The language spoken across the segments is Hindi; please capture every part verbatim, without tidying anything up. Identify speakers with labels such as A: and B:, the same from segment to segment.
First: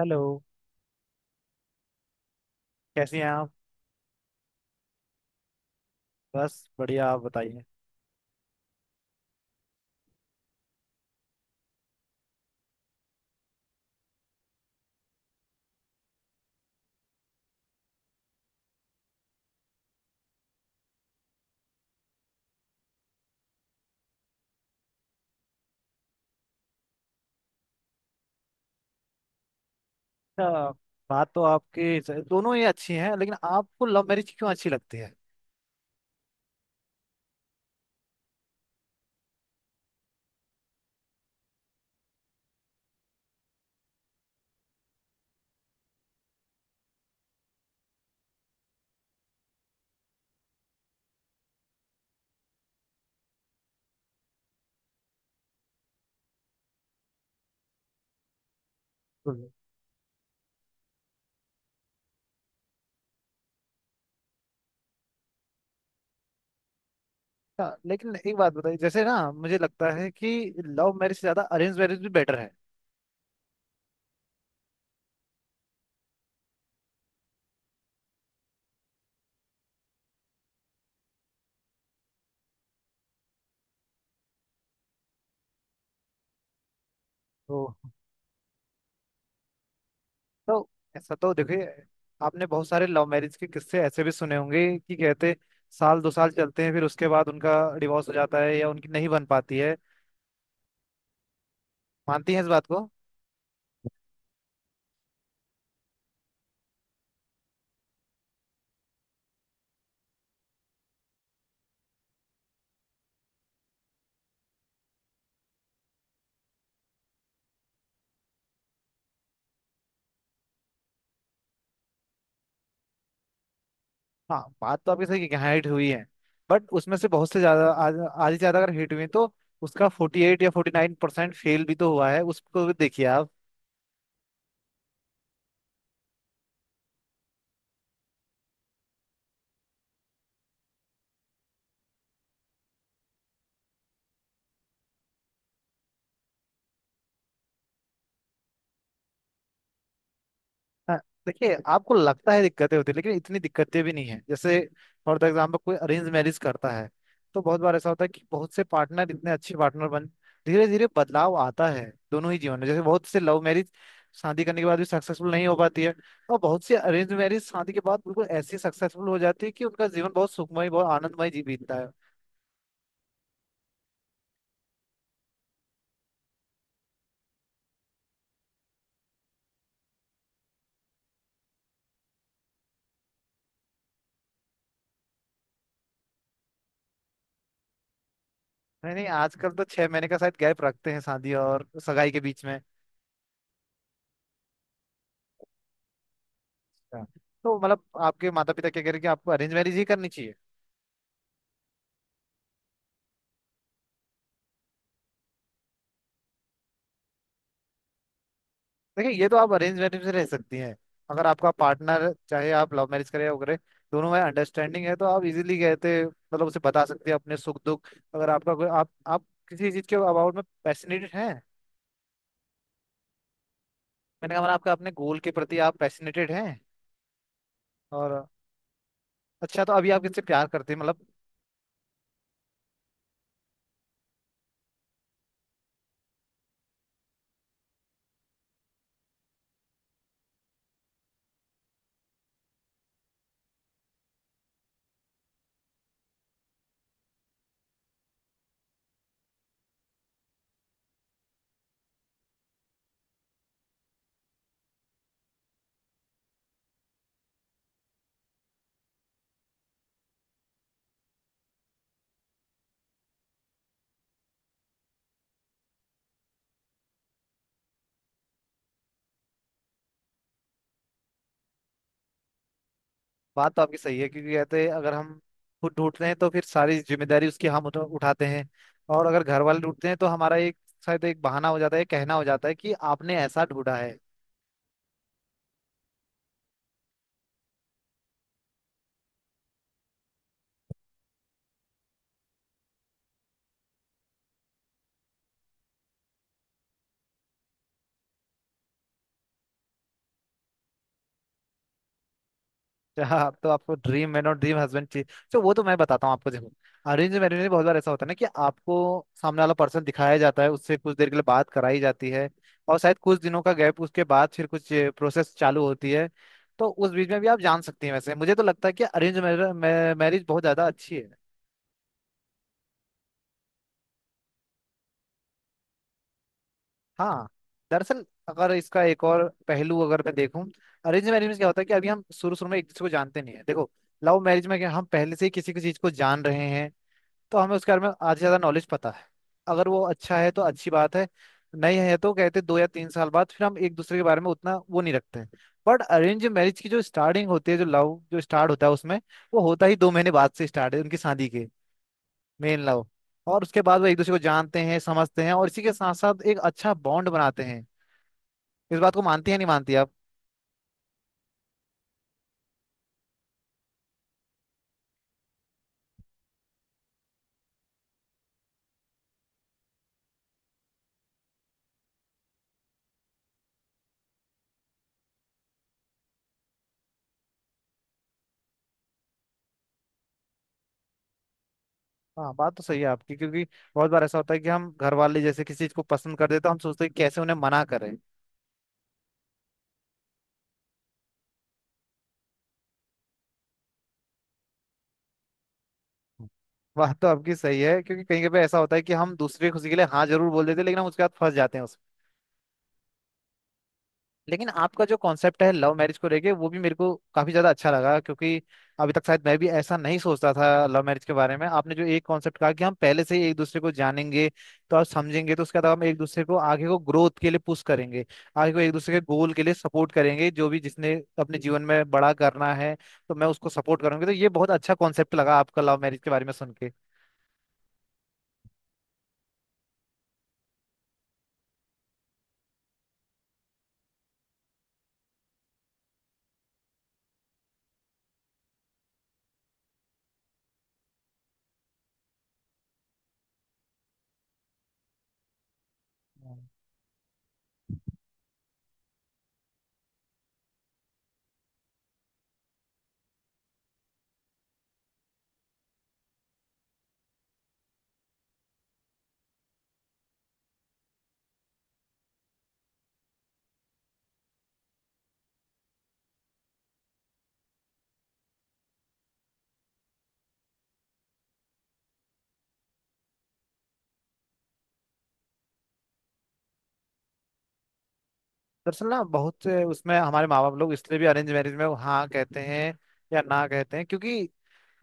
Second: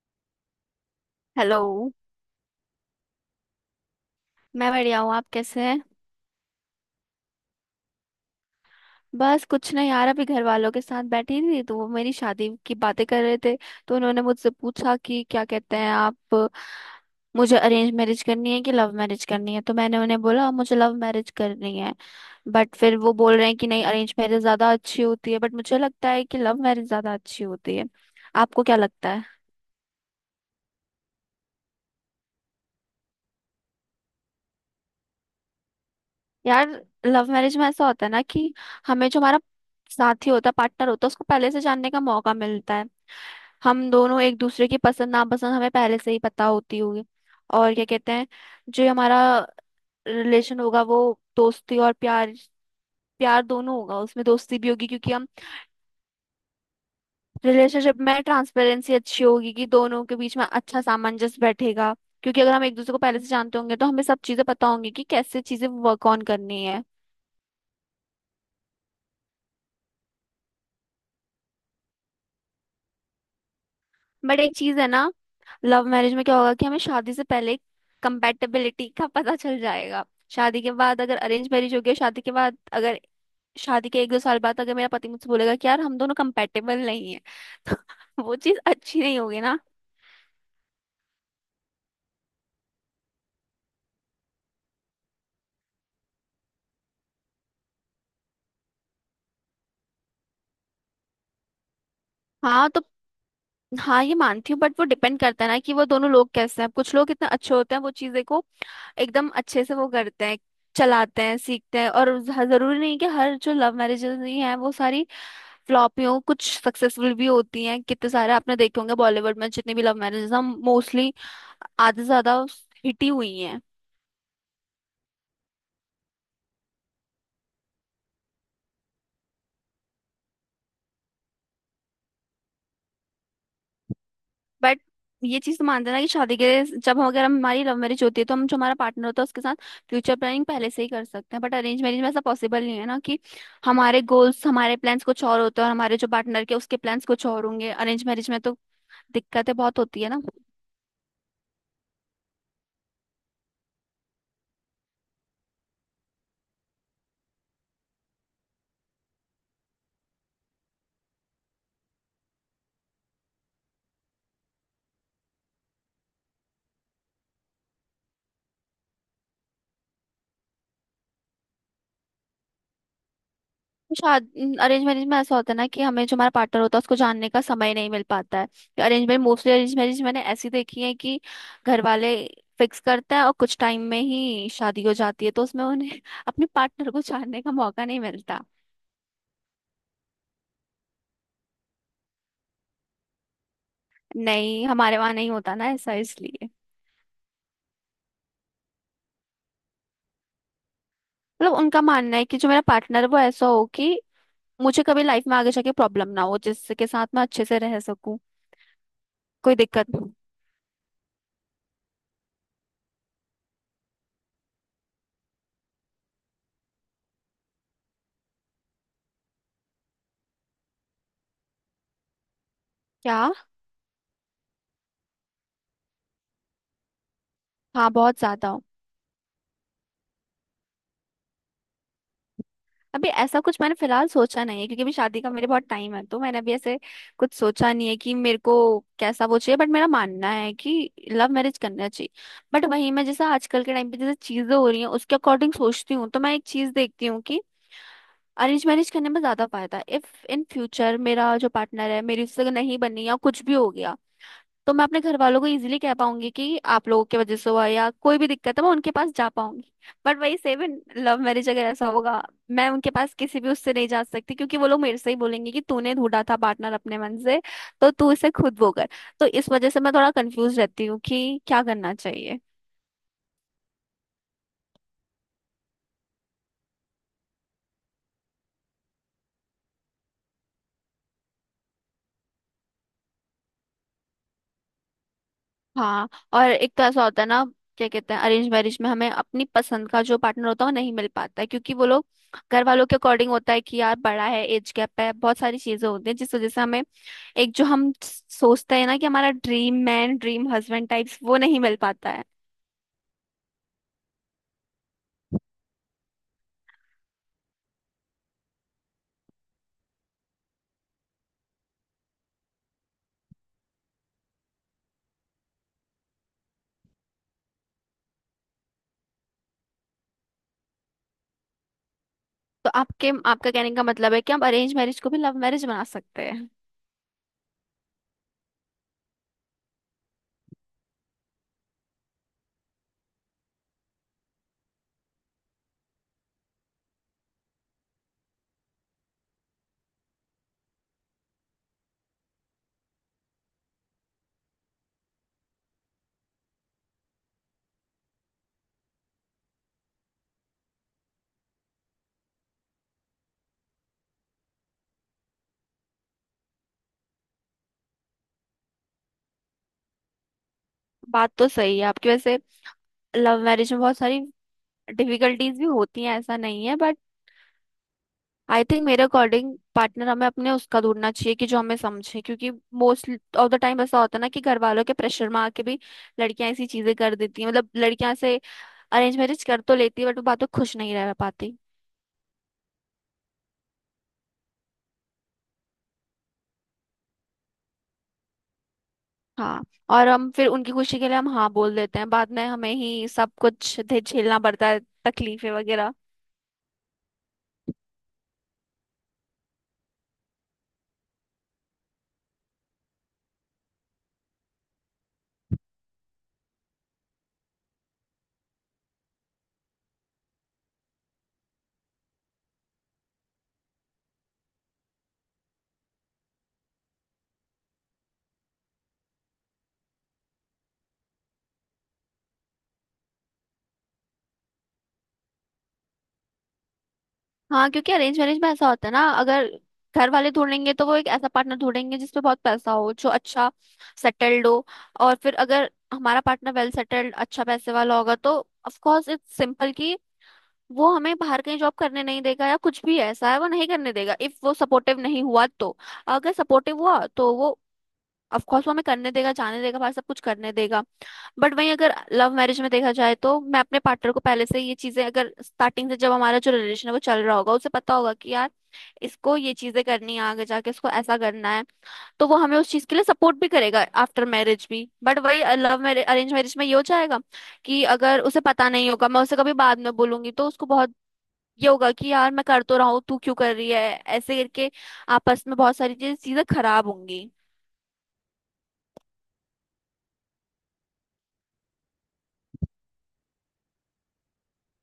A: हेलो।
B: हेलो।
A: कैसी हैं आप?
B: मैं बढ़िया हूँ, आप कैसे हैं?
A: बस बढ़िया, आप बताइए।
B: बस कुछ नहीं यार, अभी घर वालों के साथ बैठी थी तो वो मेरी शादी की बातें कर रहे थे। तो उन्होंने मुझसे पूछा कि क्या कहते हैं आप, मुझे अरेंज मैरिज करनी है कि लव मैरिज करनी है। तो मैंने उन्हें बोला, "हाँ, मुझे लव मैरिज करनी है।" बट फिर वो बोल रहे हैं कि नहीं, अरेंज मैरिज ज्यादा अच्छी होती है। बट मुझे लगता है कि लव मैरिज ज्यादा अच्छी होती है। आपको क्या लगता है?
A: अच्छा, बात तो आपकी स- दोनों ही अच्छी हैं, लेकिन आपको लव मैरिज क्यों अच्छी लगती है?
B: यार, लव मैरिज में ऐसा होता है ना कि हमें जो हमारा साथी होता है, पार्टनर होता है, उसको पहले से जानने का मौका मिलता है। हम दोनों एक दूसरे की पसंद नापसंद हमें पहले से ही पता होती होगी। और क्या कहते हैं, जो हमारा रिलेशन होगा वो दोस्ती और प्यार प्यार दोनों होगा, उसमें दोस्ती भी होगी, क्योंकि हम रिलेशनशिप में ट्रांसपेरेंसी अच्छी
A: हम्म।
B: होगी कि दोनों के बीच में अच्छा सामंजस्य बैठेगा। क्योंकि अगर हम एक दूसरे को पहले से जानते होंगे तो हमें सब चीजें पता होंगी कि कैसे चीजें वर्क ऑन करनी है।
A: अच्छा, लेकिन एक बात बताइए, जैसे ना मुझे लगता है कि लव मैरिज से ज्यादा अरेंज मैरिज भी बेटर है।
B: बट एक चीज है ना, लव मैरिज में क्या होगा कि हमें शादी से पहले कंपेटेबिलिटी का पता चल जाएगा। शादी के बाद अगर अरेंज मैरिज हो गया, शादी के बाद अगर शादी के एक दो साल बाद अगर मेरा पति मुझसे बोलेगा कि यार हम दोनों कंपेटेबल नहीं है,
A: तो
B: तो वो चीज अच्छी नहीं होगी ना।
A: तो ऐसा तो देखिए, आपने बहुत सारे लव मैरिज के किस्से ऐसे भी सुने होंगे कि कहते साल दो साल चलते हैं, फिर उसके बाद उनका डिवोर्स हो जाता है या उनकी नहीं बन पाती है। मानती हैं इस बात
B: हाँ तो,
A: को?
B: हाँ, ये मानती हूँ बट वो डिपेंड करता है ना कि वो दोनों लोग कैसे हैं। कुछ लोग इतने अच्छे होते हैं वो चीजें को एकदम अच्छे से वो करते हैं, चलाते हैं, सीखते हैं। और ज- जरूरी नहीं कि हर जो लव मैरिजेस ही हैं वो सारी फ्लॉपियों, कुछ सक्सेसफुल भी होती हैं। कितने सारे आपने देखे होंगे बॉलीवुड में, जितने भी लव मैरिजेस हम मोस्टली, आधे से ज्यादा हिट ही हुई हैं।
A: हाँ, बात तो आपकी सही है कि हिट हुई है, बट उसमें से बहुत से ज्यादा आज- आधी से ज्यादा अगर हिट हुई तो उसका फोर्टी एट या फोर्टी नाइन परसेंट फेल भी तो हुआ है, उसको भी देखिए।
B: बट ये चीज तो मान देना कि शादी के जब हम अगर हम- हमारी लव मैरिज होती है तो हम जो हमारा पार्टनर होता है उसके साथ फ्यूचर प्लानिंग पहले से ही कर सकते हैं। बट अरेंज मैरिज में ऐसा पॉसिबल नहीं है ना कि हमारे गोल्स हमारे प्लान्स कुछ और होते हैं और हमारे जो पार्टनर के उसके प्लान्स कुछ और होंगे अरेंज मैरिज में, तो दिक्कतें बहुत होती है ना।
A: हाँ, देखिए आपको लगता है दिक्कतें होती है, लेकिन इतनी दिक्कतें भी नहीं है। जैसे फॉर द एग्जाम्पल कोई अरेंज मैरिज करता है तो बहुत बार ऐसा होता है कि बहुत से पार्टनर इतने अच्छे पार्टनर बन, धीरे धीरे बदलाव आता है दोनों ही जीवन में। जैसे बहुत से लव मैरिज शादी करने के बाद भी सक्सेसफुल नहीं हो पाती है, और बहुत से अरेंज मैरिज शादी के बाद बिल्कुल ऐसी सक्सेसफुल हो जाती है कि उनका जीवन बहुत सुखमय बहुत आनंदमय जी बीतता है।
B: शादी अरेंज मैरिज में ऐसा होता है ना कि हमें जो हमारा पार्टनर होता है उसको जानने का समय नहीं मिल पाता है। Arrange marriage mostly arrange marriage मैंने ऐसी देखी है कि घर वाले फिक्स करते हैं और कुछ टाइम में ही शादी हो जाती है, तो उसमें उन्हें अपने पार्टनर को जानने का मौका नहीं मिलता।
A: नहीं नहीं, आजकल तो छह महीने का शायद गैप रखते हैं शादी और सगाई के बीच में।
B: नहीं, हमारे वहां नहीं होता ना ऐसा, इसलिए।
A: अच्छा। तो मतलब आपके माता पिता क्या कह रहे हैं कि आपको अरेंज मैरिज ही करनी चाहिए?
B: मतलब उनका मानना है कि जो मेरा पार्टनर है वो ऐसा हो कि मुझे कभी लाइफ में आगे जाके प्रॉब्लम ना हो, जिसके साथ मैं अच्छे से रह सकूं,
A: देखिए, ये तो आप
B: कोई
A: अरेंज
B: दिक्कत
A: मैरिज में
B: नहीं।
A: रह सकती हैं। अगर आपका पार्टनर चाहे आप लव मैरिज करें या वो करें, दोनों में अंडरस्टैंडिंग है तो आप इजीली कहते मतलब उसे बता सकती हैं अपने सुख दुख। अगर आपका कोई आप आप किसी चीज के अबाउट में पैशनेटेड हैं?
B: क्या?
A: मैंने कहा मतलब आपका अपने गोल के प्रति आप पैशनेटेड हैं?
B: हाँ, बहुत
A: और
B: ज्यादा।
A: अच्छा, तो अभी आप किससे प्यार करते हैं, मतलब?
B: अभी ऐसा कुछ मैंने फिलहाल सोचा नहीं है क्योंकि अभी शादी का मेरे बहुत टाइम है, तो मैंने अभी ऐसे कुछ सोचा नहीं है कि मेरे को कैसा वो चाहिए। बट मेरा मानना है कि लव मैरिज करना चाहिए। बट वहीं मैं जैसा आजकल के टाइम पे जैसे चीजें हो रही हैं उसके अकॉर्डिंग सोचती हूँ तो मैं एक चीज देखती हूँ कि अरेंज मैरिज करने में ज्यादा फायदा है। इफ इन फ्यूचर मेरा जो पार्टनर है, मेरी उससे नहीं बनी या कुछ भी हो गया, तो मैं अपने घर वालों को इजीली कह पाऊंगी कि आप लोगों की वजह से हुआ, या कोई भी दिक्कत है मैं उनके पास जा पाऊंगी। बट वही सेम इन लव मैरिज अगर ऐसा होगा, मैं उनके पास किसी भी उससे नहीं जा सकती क्योंकि वो लोग मेरे से ही बोलेंगे कि तूने ढूंढा था पार्टनर अपने मन से, तो तू इसे खुद वो कर। तो इस वजह से मैं थोड़ा कंफ्यूज रहती हूँ कि क्या करना चाहिए।
A: बात तो आपकी सही है, क्योंकि कहते हैं अगर हम खुद ढूंढते हैं तो फिर सारी जिम्मेदारी उसकी हम उठा- उठाते हैं। और अगर घर वाले ढूंढते हैं तो हमारा एक शायद एक बहाना हो जाता है, कहना हो जाता है कि आपने ऐसा ढूंढा है।
B: हाँ, और एक तो ऐसा होता है ना, क्या कहते हैं, अरेंज मैरिज में हमें अपनी पसंद का जो पार्टनर होता है वो नहीं मिल पाता है क्योंकि वो लोग घर वालों के अकॉर्डिंग होता है कि यार बड़ा है, एज गैप है, बहुत सारी चीजें होती हैं जिस वजह से हमें एक जो हम सोचते हैं ना कि हमारा dream man, dream husband types, वो नहीं मिल पाता है।
A: हाँ, तो आपको ड्रीम मैन और ड्रीम हस्बैंड चाहिए? तो वो तो मैं बताता हूँ आपको, देखो अरेंज मैरिज में बहुत बार ऐसा होता है ना कि आपको सामने वाला पर्सन दिखाया जाता है, उससे कुछ देर के लिए बात कराई जाती है, और शायद कुछ दिनों का गैप उसके बाद फिर कुछ प्रोसेस चालू होती है। तो उस बीच में भी आप जान सकती हैं। वैसे मुझे तो लगता है कि अरेंज मैरिज बहुत ज्यादा अच्छी है।
B: तो आपके आपका कहने का मतलब है कि हम अरेंज मैरिज को भी लव मैरिज बना सकते हैं।
A: हाँ, दरअसल अगर इसका एक और पहलू अगर मैं देखूं, अरेंज मैरिज में क्या होता है कि अभी हम शुरू शुरू में एक दूसरे को जानते नहीं है। देखो लव मैरिज में क्या हम पहले से ही किसी किसी चीज को जान रहे हैं, तो हमें उसके बारे में आधे से ज्यादा नॉलेज पता है। अगर वो अच्छा है तो अच्छी बात है, नहीं है तो कहते दो या तीन साल बाद फिर हम एक दूसरे के बारे में उतना वो नहीं रखते हैं। बट अरेंज मैरिज की जो स्टार्टिंग होती है, जो लव जो स्टार्ट होता है उसमें, वो होता ही दो महीने बाद से स्टार्ट है उनकी शादी के, मेन लव। और उसके बाद वो एक दूसरे को जानते हैं, समझते हैं, और इसी के साथ साथ एक अच्छा बॉन्ड बनाते हैं। इस बात को मानती है नहीं मानती आप?
B: बात तो सही है आपकी वैसे। लव मैरिज में बहुत सारी डिफिकल्टीज भी होती हैं, ऐसा नहीं है, बट आई थिंक मेरे अकॉर्डिंग पार्टनर हमें अपने उसका ढूंढना चाहिए कि जो हमें समझे, क्योंकि मोस्ट ऑफ द टाइम ऐसा होता है ना कि घर वालों के प्रेशर में आके भी लड़कियां ऐसी चीजें कर देती हैं, मतलब लड़कियां से अरेंज मैरिज कर तो लेती है बट वो बातों खुश नहीं रह पाती।
A: हाँ, बात तो सही है आपकी, क्योंकि बहुत बार ऐसा होता है कि हम घर वाले जैसे किसी चीज को पसंद कर देते हैं, हम सोचते हैं कि कैसे उन्हें मना करें।
B: हाँ, और हम फिर उनकी खुशी के लिए हम हाँ बोल देते हैं, बाद में हमें ही सब कुछ झे- झेलना पड़ता है, तकलीफें वगैरह।
A: बात तो आपकी सही है, क्योंकि कहीं कभी ऐसा होता है कि हम दूसरी खुशी के लिए हाँ जरूर बोल देते हैं, लेकिन हम उसके बाद फंस जाते हैं उसमें। लेकिन आपका जो कॉन्सेप्ट है लव मैरिज को लेके वो भी मेरे को काफी ज्यादा अच्छा लगा, क्योंकि अभी तक शायद मैं भी ऐसा नहीं सोचता था लव मैरिज के बारे में। आपने जो एक कॉन्सेप्ट कहा कि हम पहले से ही एक दूसरे को जानेंगे, तो आप समझेंगे, तो उसके बाद हम एक दूसरे को आगे को ग्रोथ के लिए पुश करेंगे, आगे को एक दूसरे के गोल के लिए सपोर्ट करेंगे। जो भी जिसने अपने जीवन में बड़ा करना है तो मैं उसको सपोर्ट करूंगी, तो ये बहुत अच्छा कॉन्सेप्ट लगा आपका लव मैरिज के बारे में सुन
B: हाँ, क्योंकि अरेंज मैरिज में ऐसा होता है ना, अगर घर वाले ढूंढेंगे तो वो एक ऐसा पार्टनर ढूंढेंगे जिसपे बहुत पैसा हो, जो अच्छा सेटल्ड हो। और फिर अगर हमारा पार्टनर वेल सेटल्ड अच्छा पैसे वाला होगा तो ऑफ कोर्स इट्स सिंपल कि वो हमें बाहर कहीं जॉब करने नहीं देगा, या कुछ भी ऐसा है वो नहीं करने देगा, इफ वो सपोर्टिव नहीं हुआ तो। अगर
A: के।
B: सपोर्टिव हुआ तो वो ऑफ कोर्स वो हमें करने देगा, जाने देगा, बाहर सब कुछ करने देगा। बट वहीं अगर लव मैरिज में देखा जाए तो मैं अपने पार्टनर को पहले से ये चीजें, अगर स्टार्टिंग से जब हमारा जो रिलेशन है वो चल रहा होगा, उसे पता होगा कि यार इसको ये चीजें करनी है, आगे जाके इसको ऐसा करना है, तो वो हमें उस चीज के लिए सपोर्ट भी करेगा आफ्टर मैरिज भी। बट वही लव मैरिज अरेंज मैरिज में ये हो जाएगा कि अगर उसे पता नहीं होगा, मैं उसे कभी बाद में बोलूंगी तो उसको बहुत ये होगा कि यार मैं कर तो रहा हूँ, तू क्यों कर रही है, ऐसे करके आपस में बहुत सारी चीजें चीजें खराब होंगी।
A: दरअसल ना बहुत से उसमें हमारे माँ बाप लोग इसलिए भी अरेंज मैरिज में वो हाँ कहते हैं या ना कहते हैं, क्योंकि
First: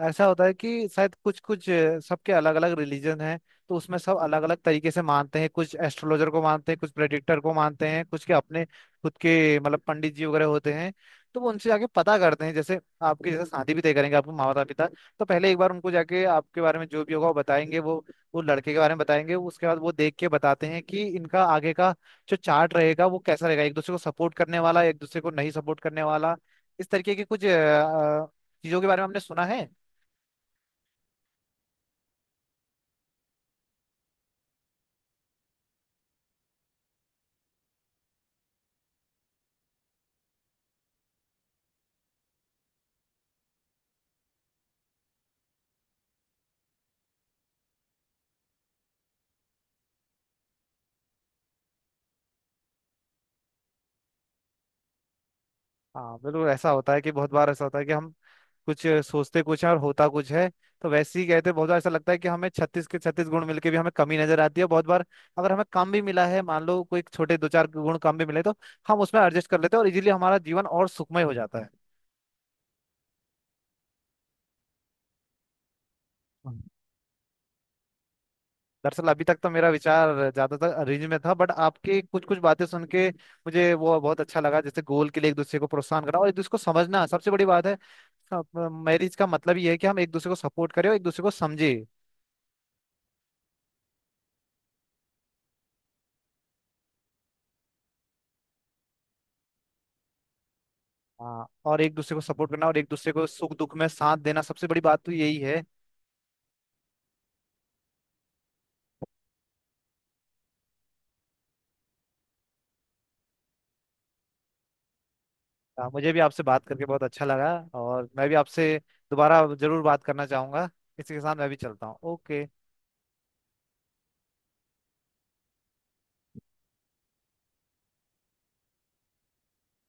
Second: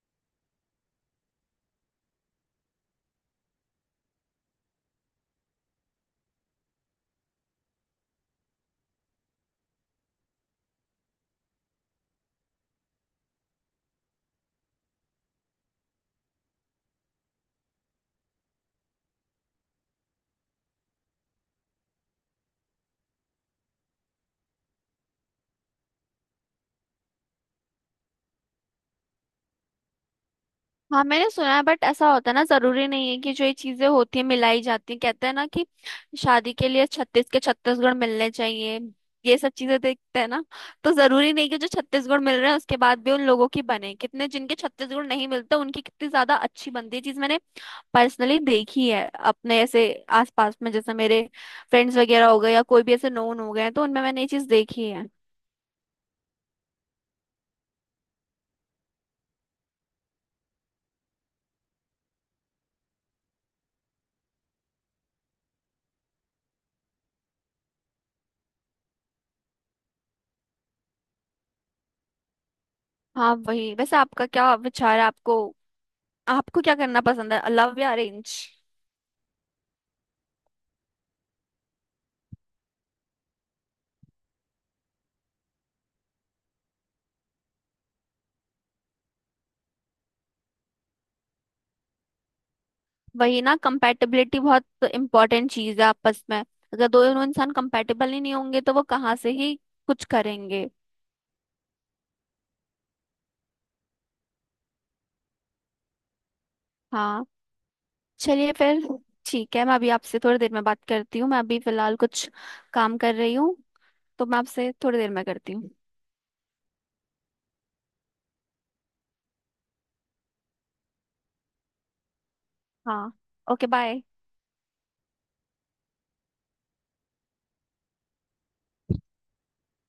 A: ऐसा होता है कि शायद कुछ कुछ अ, सबके अलग अलग रिलीजन हैं। तो उसमें सब अलग अलग तरीके से मानते हैं, कुछ एस्ट्रोलॉजर को मानते हैं, कुछ प्रेडिक्टर को मानते हैं, कुछ के अपने खुद के मतलब पंडित जी वगैरह होते हैं, तो वो उनसे जाके पता करते हैं। जैसे आपकी जैसे शादी भी तय करेंगे आपके माता पिता, तो पहले एक बार उनको जाके आपके बारे में जो भी होगा वो बताएंगे, वो वो लड़के के बारे में बताएंगे, उसके बाद वो देख के बताते हैं कि इनका आगे का जो चार्ट रहेगा वो कैसा रहेगा, एक दूसरे को सपोर्ट करने वाला एक दूसरे को नहीं सपोर्ट करने वाला। इस तरीके के कुछ अ, चीजों के बारे में हमने सुना है।
B: हाँ मैंने सुना है बट ऐसा होता है ना, जरूरी नहीं है कि जो ये चीजें होती है मिलाई जाती है, कहते हैं ना कि शादी के लिए छत्तीस के छत्तीस गुण मिलने चाहिए। ये सब चीजें देखते हैं ना। तो जरूरी नहीं कि जो छत्तीस गुण मिल रहे हैं उसके बाद भी उन लोगों की बने, कितने जिनके छत्तीस गुण नहीं मिलते उनकी कितनी ज्यादा अच्छी बनती है। चीज मैंने पर्सनली देखी है अपने ऐसे आसपास में, जैसे मेरे फ्रेंड्स वगैरह हो गए या कोई भी ऐसे नोन हो गए हैं, तो उनमें मैंने ये चीज देखी है।
A: हाँ, बिल्कुल ऐसा होता है कि बहुत बार ऐसा होता है कि हम कुछ सोचते कुछ है और होता कुछ है। तो वैसे ही कहते हैं, बहुत बार ऐसा लगता है कि हमें छत्तीस के छत्तीस गुण मिलके भी हमें कमी नजर आती है। बहुत बार अगर हमें कम भी मिला है, मान लो कोई छोटे दो चार गुण कम भी मिले, तो हम उसमें एडजस्ट कर लेते हैं और इजीली हमारा जीवन और सुखमय हो जाता
B: हाँ वही, वैसे आपका क्या विचार है, आपको
A: है।
B: आपको क्या करना पसंद है, लव या अरेंज?
A: दरअसल अभी तक तो मेरा विचार ज्यादातर अरेंज में था, बट आपकी कुछ कुछ बातें सुन के मुझे वो बहुत अच्छा लगा। जैसे गोल के लिए एक दूसरे को प्रोत्साहन करना और एक दूसरे को समझना सबसे बड़ी बात है। मैरिज का मतलब ये है कि हम एक दूसरे को सपोर्ट करें और एक दूसरे को समझे।
B: वही ना, कंपैटिबिलिटी बहुत इंपॉर्टेंट चीज है आपस में। अगर दोनों इंसान कंपैटिबल ही नहीं होंगे तो वो कहाँ से ही कुछ करेंगे।
A: हाँ, और एक दूसरे को सपोर्ट करना और एक दूसरे को सुख दुख में साथ देना सबसे बड़ी बात तो यही है।
B: हाँ, चलिए फिर। ठीक है, मैं अभी आपसे थोड़ी देर में बात करती हूँ, मैं अभी फिलहाल कुछ काम कर रही हूँ। तो मैं आपसे थोड़ी देर में करती हूँ।
A: हाँ, मुझे भी आपसे बात करके बहुत अच्छा लगा, और मैं भी आपसे दोबारा जरूर बात करना चाहूंगा। इसी के साथ मैं भी चलता हूँ। ओके।
B: हाँ, ओके, बाय।